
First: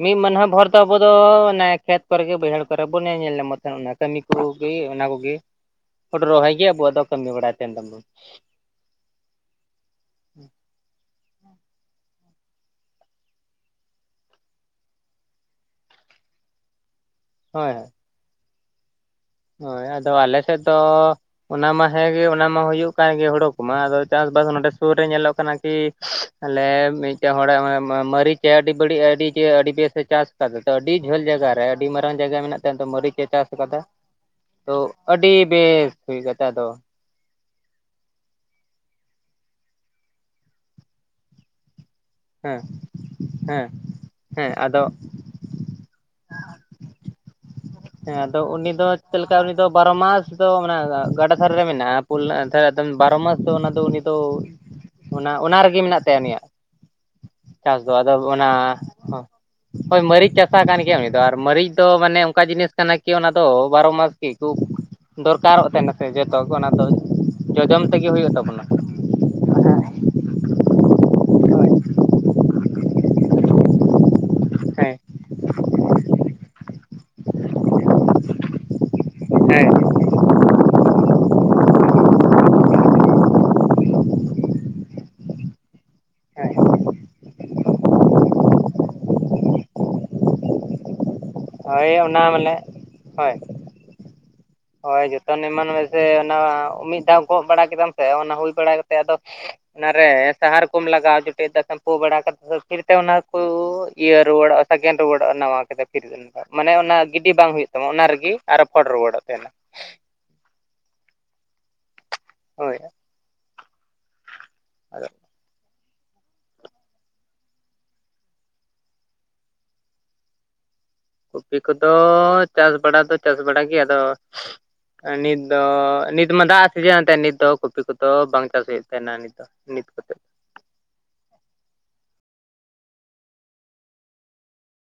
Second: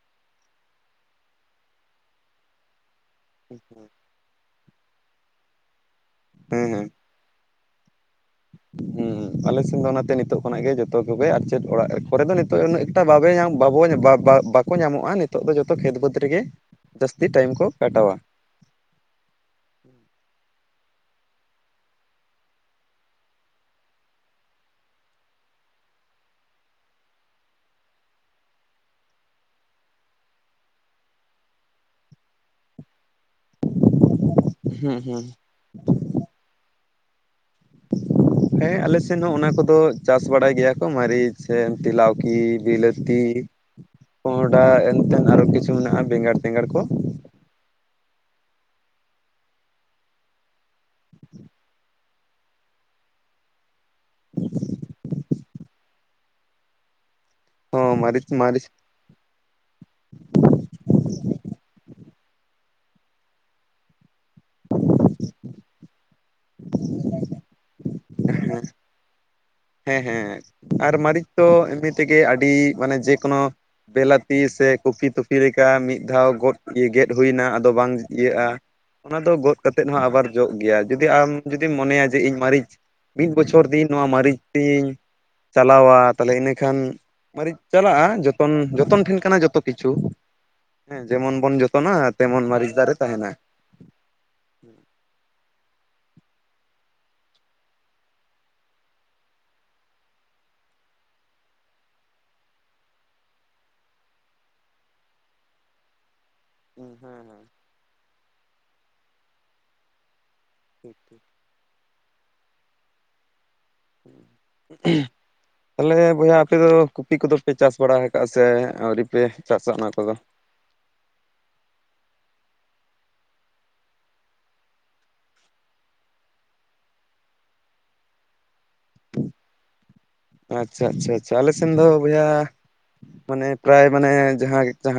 ᱢᱤᱫ ᱢᱟᱹᱱᱦᱟᱹ ᱵᱷᱳᱨ ᱫᱚ ᱟᱵᱚ ᱫᱚ ᱚᱱᱮ ᱠᱷᱮᱛ ᱠᱚᱨᱮ ᱜᱮ ᱵᱟᱭᱦᱟᱹᱲ ᱠᱚᱨᱮ ᱵᱚᱱ ᱧᱮᱞ ᱧᱟᱢᱟ ᱠᱟᱹᱢᱤ ᱠᱚᱜᱮ ᱚᱱᱟ ᱠᱚᱜ ᱜᱮ ᱦᱚᱲᱚ ᱨᱚᱦᱚᱭ ᱜᱮ ᱦᱮᱸ ᱟᱵᱚᱣᱟᱜ ᱫᱚ ᱠᱟᱹᱢᱤ ᱵᱟᱲᱟ ᱠᱮᱱ ᱛᱟᱵᱚᱱᱟ ᱦᱩᱸ ᱟᱞᱮ ᱥᱮᱱ ᱫᱚ ᱚᱱᱟᱛᱮ ᱱᱤᱛᱚᱜ ᱠᱷᱚᱱᱟᱜ ᱜᱮ ᱡᱷᱚᱛᱚ ᱠᱚᱜᱮ ᱟᱨ ᱪᱮᱫ ᱚᱲᱟᱜ ᱠᱚᱨᱮ ᱫᱚ ᱱᱤᱛᱚᱜ ᱩᱱᱟᱹ ᱮᱠᱴᱟ ᱵᱟᱵᱮ ᱧᱟᱢ ᱵᱟᱵᱚ ᱵᱟᱠᱚ ᱧᱟᱢᱚᱜᱼᱟ ᱾ ᱱᱤᱛᱚᱜ ᱫᱚ ᱡᱚᱛᱚ ᱠᱷᱮᱛ ᱵᱟᱹᱫᱽ ᱨᱮᱜᱮ ᱡᱟᱹᱥᱛᱤ ᱴᱟᱭᱤᱢ ᱦᱳᱭ ᱠᱚ ᱦᱳᱭ ᱠᱟᱴᱟᱣᱟ ᱦᱳᱭ ᱟᱫᱚ ᱟᱞᱮ ᱥᱮᱫ ᱫᱚ ᱚᱱᱟ ᱢᱟ ᱦᱮᱸᱜᱮ ᱚᱱᱟ ᱢᱟ ᱦᱩᱭᱩᱜ ᱠᱟᱱ ᱜᱮ ᱦᱩᱲᱚ ᱠᱚᱢᱟ ᱟᱫᱚ ᱪᱟᱥ-ᱵᱟᱥ ᱱᱚᱸᱰᱮ ᱥᱩᱨ ᱨᱮ ᱧᱮᱞᱚᱜ ᱠᱟᱱᱟ ᱠᱤ ᱟᱞᱮ ᱢᱤᱫᱴᱮᱱ ᱦᱚᱲᱟᱜ ᱢᱟ.. ᱢᱟ.. ᱢᱟ. ᱨᱤᱪ ᱟᱹᱰᱤ ᱵᱟᱹᱲᱤᱡ ᱟᱹᱰᱤ ᱟᱹᱰᱤ ᱵᱮᱥ ᱮ ᱪᱟᱥ [unintelligible] ᱟᱹᱰᱤ ᱡᱷᱟᱹᱞ ᱡᱟᱭᱜᱟ ᱨᱮ ᱟᱹᱰᱤ ᱢᱟᱨᱟᱝ ᱡᱟᱭᱜᱟ ᱢᱮᱱᱟᱜ ᱛᱟᱭᱟ ᱢᱟᱹᱨᱤᱪ ᱮ ᱪᱟᱥ ᱟᱠᱟᱫᱟ ᱛᱚ ᱦᱩᱸ ᱦᱩᱸ ᱟᱹᱰᱤ ᱵᱮᱥ ᱦᱩᱭ ᱠᱟᱛᱮᱫ ᱟᱫᱚ ᱦᱮᱸ ᱟᱞᱮ ᱥᱮᱱ ᱦᱚᱸ ᱚᱱᱟ ᱠᱚᱫᱚ ᱪᱟᱥ ᱵᱟᱲᱟᱭ ᱜᱮᱭᱟ ᱠᱚ ᱢᱟᱹᱨᱤᱪ ᱥᱮ ᱛᱮᱞᱟᱣ ᱦᱮᱸ [unintelligible] ᱵᱤᱞᱟᱹᱛᱤ ᱦᱮᱸ ᱠᱚᱸᱦᱚ ᱦᱮᱸ ᱰᱟ ᱟᱫᱚ ᱮᱱᱛᱮᱱ ᱟᱨᱚ ᱠᱤᱪᱷᱩ ᱢᱮᱱᱟᱜᱼᱟ ᱵᱮᱸᱜᱟᱲ ᱛᱮᱸᱜᱟᱲ ᱠᱚ ᱦᱮᱸ ᱟᱫᱚ ᱩᱱᱤ ᱫᱚ ᱪᱮᱫ ᱞᱮᱠᱟ ᱩᱱᱤ ᱫᱚ ᱵᱟᱨᱚ ᱢᱟᱥ ᱫᱚ ᱢᱟᱱᱮ ᱜᱟᱰᱟ ᱛᱷᱟᱨᱮ ᱨᱮ ᱢᱮᱱᱟᱜᱼᱟ ᱩᱞ [unintelligible] ᱵᱟᱨᱚ ᱢᱟᱥ ᱫᱚ ᱚᱱᱟ ᱫᱚ ᱩᱱᱤ ᱫᱚ ᱚᱱᱟ ᱚᱱᱟ ᱨᱮᱜᱮ ᱢᱮᱱᱟᱜ ᱛᱟᱭᱟ ᱩᱱᱤᱭᱟᱜ ᱪᱟᱥ ᱫᱚ ᱦᱚᱸ ᱟᱫᱚ ᱢᱟᱹᱨᱤᱪ ᱢᱟᱹᱨᱤᱪ ᱚᱱᱟ ᱦᱳᱭ ᱢᱟᱹᱨᱤᱪ ᱪᱟᱥᱟᱜ ᱠᱟᱱ ᱜᱮᱭᱟ ᱩᱱᱤ ᱫᱚ ᱟᱨ ᱢᱟᱹᱨᱤᱪ ᱫᱚ ᱢᱟᱱᱮ ᱚᱱᱠᱟ ᱡᱤᱱᱤᱥ ᱠᱟᱱᱟ ᱠᱤ ᱚᱱᱟ ᱫᱚ ᱵᱟᱨᱚ ᱢᱟᱥ ᱪᱮᱫ ᱠᱚ ᱫᱚᱨ ᱠᱟ ᱨᱚᱜ ᱛᱟᱦᱮᱸ ᱱᱟ ᱥᱮ ᱡᱚᱛᱚ ᱚᱱᱟ ᱫᱚ ᱡᱚ ᱡᱚᱢ ᱛᱮ ᱜᱮ ᱦᱳᱭᱳᱜ ᱛᱟᱵᱚ ᱦᱮᱸ ᱱᱟ ᱦᱮᱸ ᱦᱮᱸ ᱟᱨ ᱢᱟᱨᱤᱪ ᱫᱚ ᱮᱢᱱᱤ ᱛᱮ ᱜᱮ ᱟᱹᱰᱤ ᱢᱟᱱᱮ ᱡᱮ ᱠᱳᱱᱳ ᱵᱮᱞᱟᱛ ᱛᱤ ᱥᱮ ᱦᱮᱸ ᱠᱩᱯᱤ ᱛᱩᱯᱤ ᱞᱮᱠᱟ ᱢᱤᱫ ᱫᱷᱟᱣ ᱜᱚᱫ ᱜᱮᱫ ᱦᱩᱭ ᱱᱟ ᱟᱫᱚ ᱵᱟᱝ ᱤᱭᱟᱹᱜᱼᱟ ᱚᱱᱟ ᱫᱚ ᱜᱚᱫ ᱠᱟᱛᱮᱫ ᱦᱮᱸ ᱦᱚᱸ ᱟᱵᱟᱨ ᱡᱚᱜ ᱜᱮᱭᱟ ᱡᱩᱫᱤ ᱟᱢ ᱡᱩᱫᱤᱢ ᱢᱚᱱᱮᱭᱟ ᱡᱮ ᱤᱧ ᱢᱟ. ᱨᱟᱹᱨᱤᱪ ᱢᱤᱫ ᱵᱚᱪᱷᱚᱨ ᱫᱤᱱ ᱱᱚᱶᱟ ᱢᱟᱨᱟᱹᱨᱤᱪ ᱛᱤᱧ ᱪᱟᱞᱟᱣᱟ ᱛᱟᱦᱚᱞᱮ ᱦᱮᱸ ᱤᱱᱟᱹᱠᱷᱟᱱ ᱢᱤᱨᱤᱡ ᱪᱟᱞᱟᱜᱼᱟ ᱡᱚᱛᱚᱱ ᱡᱚᱛᱚᱱ ᱴᱷᱮᱱ ᱠᱟᱱᱟ ᱡᱷᱚᱛᱚ ᱠᱤᱪᱷᱩ ᱦᱮᱸ ᱡᱮᱢᱚᱱ [unintelligible] ᱦᱳᱭ ᱡᱚᱛᱚᱱᱟ ᱚᱱᱟ ᱛᱮᱢᱚᱱ ᱢᱟᱱᱮ ᱢᱟᱹᱨᱤᱪ ᱫᱟᱨᱮ ᱛᱟᱦᱮ ᱱᱟ ᱦᱳᱭ ᱦᱳᱭ ᱡᱚᱛᱚᱱ ᱮᱢᱟᱱ ᱢᱮᱥᱮ ᱚᱱᱟ ᱢᱤᱫ ᱫᱷᱟᱣ ᱜᱚᱜ ᱵᱟᱲᱟ ᱠᱮᱫᱟᱢ ᱥᱮ ᱚᱱᱟ ᱦᱩᱭ ᱵᱟᱲᱟ ᱠᱟᱛᱮ ᱟᱫᱚ ᱚᱱᱟ ᱨᱮ ᱥᱟᱦᱟᱨ ᱠᱚᱢ ᱞᱟᱜᱟᱣ [unintelligible] ᱯᱩ ᱵᱟᱲᱟ ᱠᱟᱛᱮ ᱯᱷᱤᱨ ᱛᱮ ᱚᱱᱟ ᱠᱚ ᱤᱭᱟᱹ ᱨᱩᱣᱟᱹᱲᱚᱜᱼᱟ ᱥᱟᱜᱮᱱ ᱨᱩᱣᱟᱹᱲᱚᱜᱼᱟ ᱱᱟᱣᱟ ᱠᱟᱛᱮᱫ ᱯᱷᱤᱨ ᱢᱟᱱᱮ ᱦᱮᱸ ᱚᱱᱟ ᱦᱮᱸ ᱜᱤᱰᱤ ᱵᱟᱝ ᱦᱩᱭᱩᱜ ᱛᱟᱢᱟ ᱚᱱᱟ ᱨᱮᱜᱮ ᱟᱨ ᱨᱚᱯᱷᱚᱲ ᱨᱩᱣᱟᱹᱲᱚᱜ ᱛᱟᱦᱮᱱᱟ [inaudible] ᱦᱳᱭ ᱟᱫᱚ [unintelligible] ᱛᱟᱞᱮ ᱵᱚᱭᱦᱟ ᱟᱯᱮ ᱫᱚ ᱠᱚᱯᱤ ᱠᱚᱫᱚ ᱯᱮ ᱪᱟᱥ ᱵᱟᱲᱟ ᱟᱠᱟᱟᱜᱼᱟ ᱥᱮ ᱟᱹᱣᱨᱤ ᱯᱮ ᱪᱟᱥ-ᱟ ᱚᱱᱟ ᱠᱚ ᱫᱚ ᱠᱩᱯᱤ ᱠᱚᱫᱚ ᱪᱟᱥ ᱵᱟᱲᱟ ᱫᱚ ᱪᱟᱥ ᱵᱟᱲᱟ ᱜᱮ ᱟᱫᱚ ᱱᱤᱛ ᱫᱚ ᱱᱤᱛ ᱢᱟ ᱫᱟᱜ ᱥᱤᱡᱮᱱ ᱛᱟᱦᱮᱸ ᱱᱤᱛ ᱫᱚ ᱠᱚᱯᱤ ᱠᱚ ᱫᱚ ᱵᱟᱝ ᱪᱟᱥ ᱦᱩᱭᱩᱜ ᱛᱟᱦᱮᱸ ᱱᱟ ᱱᱤᱛ ᱫᱚ ᱱᱤᱛ ᱠᱚᱛᱮ ᱟᱪᱪᱷᱟ ᱟᱪᱪᱷᱟ ᱟᱞᱮ ᱥᱮᱱ ᱫᱚ ᱵᱚᱭᱦᱟ ᱢᱟᱱᱮ ᱯᱮᱨᱟ-ᱭ ᱢᱟᱱᱮ ᱡᱟᱦᱟᱸ ᱡᱟᱦᱟᱸ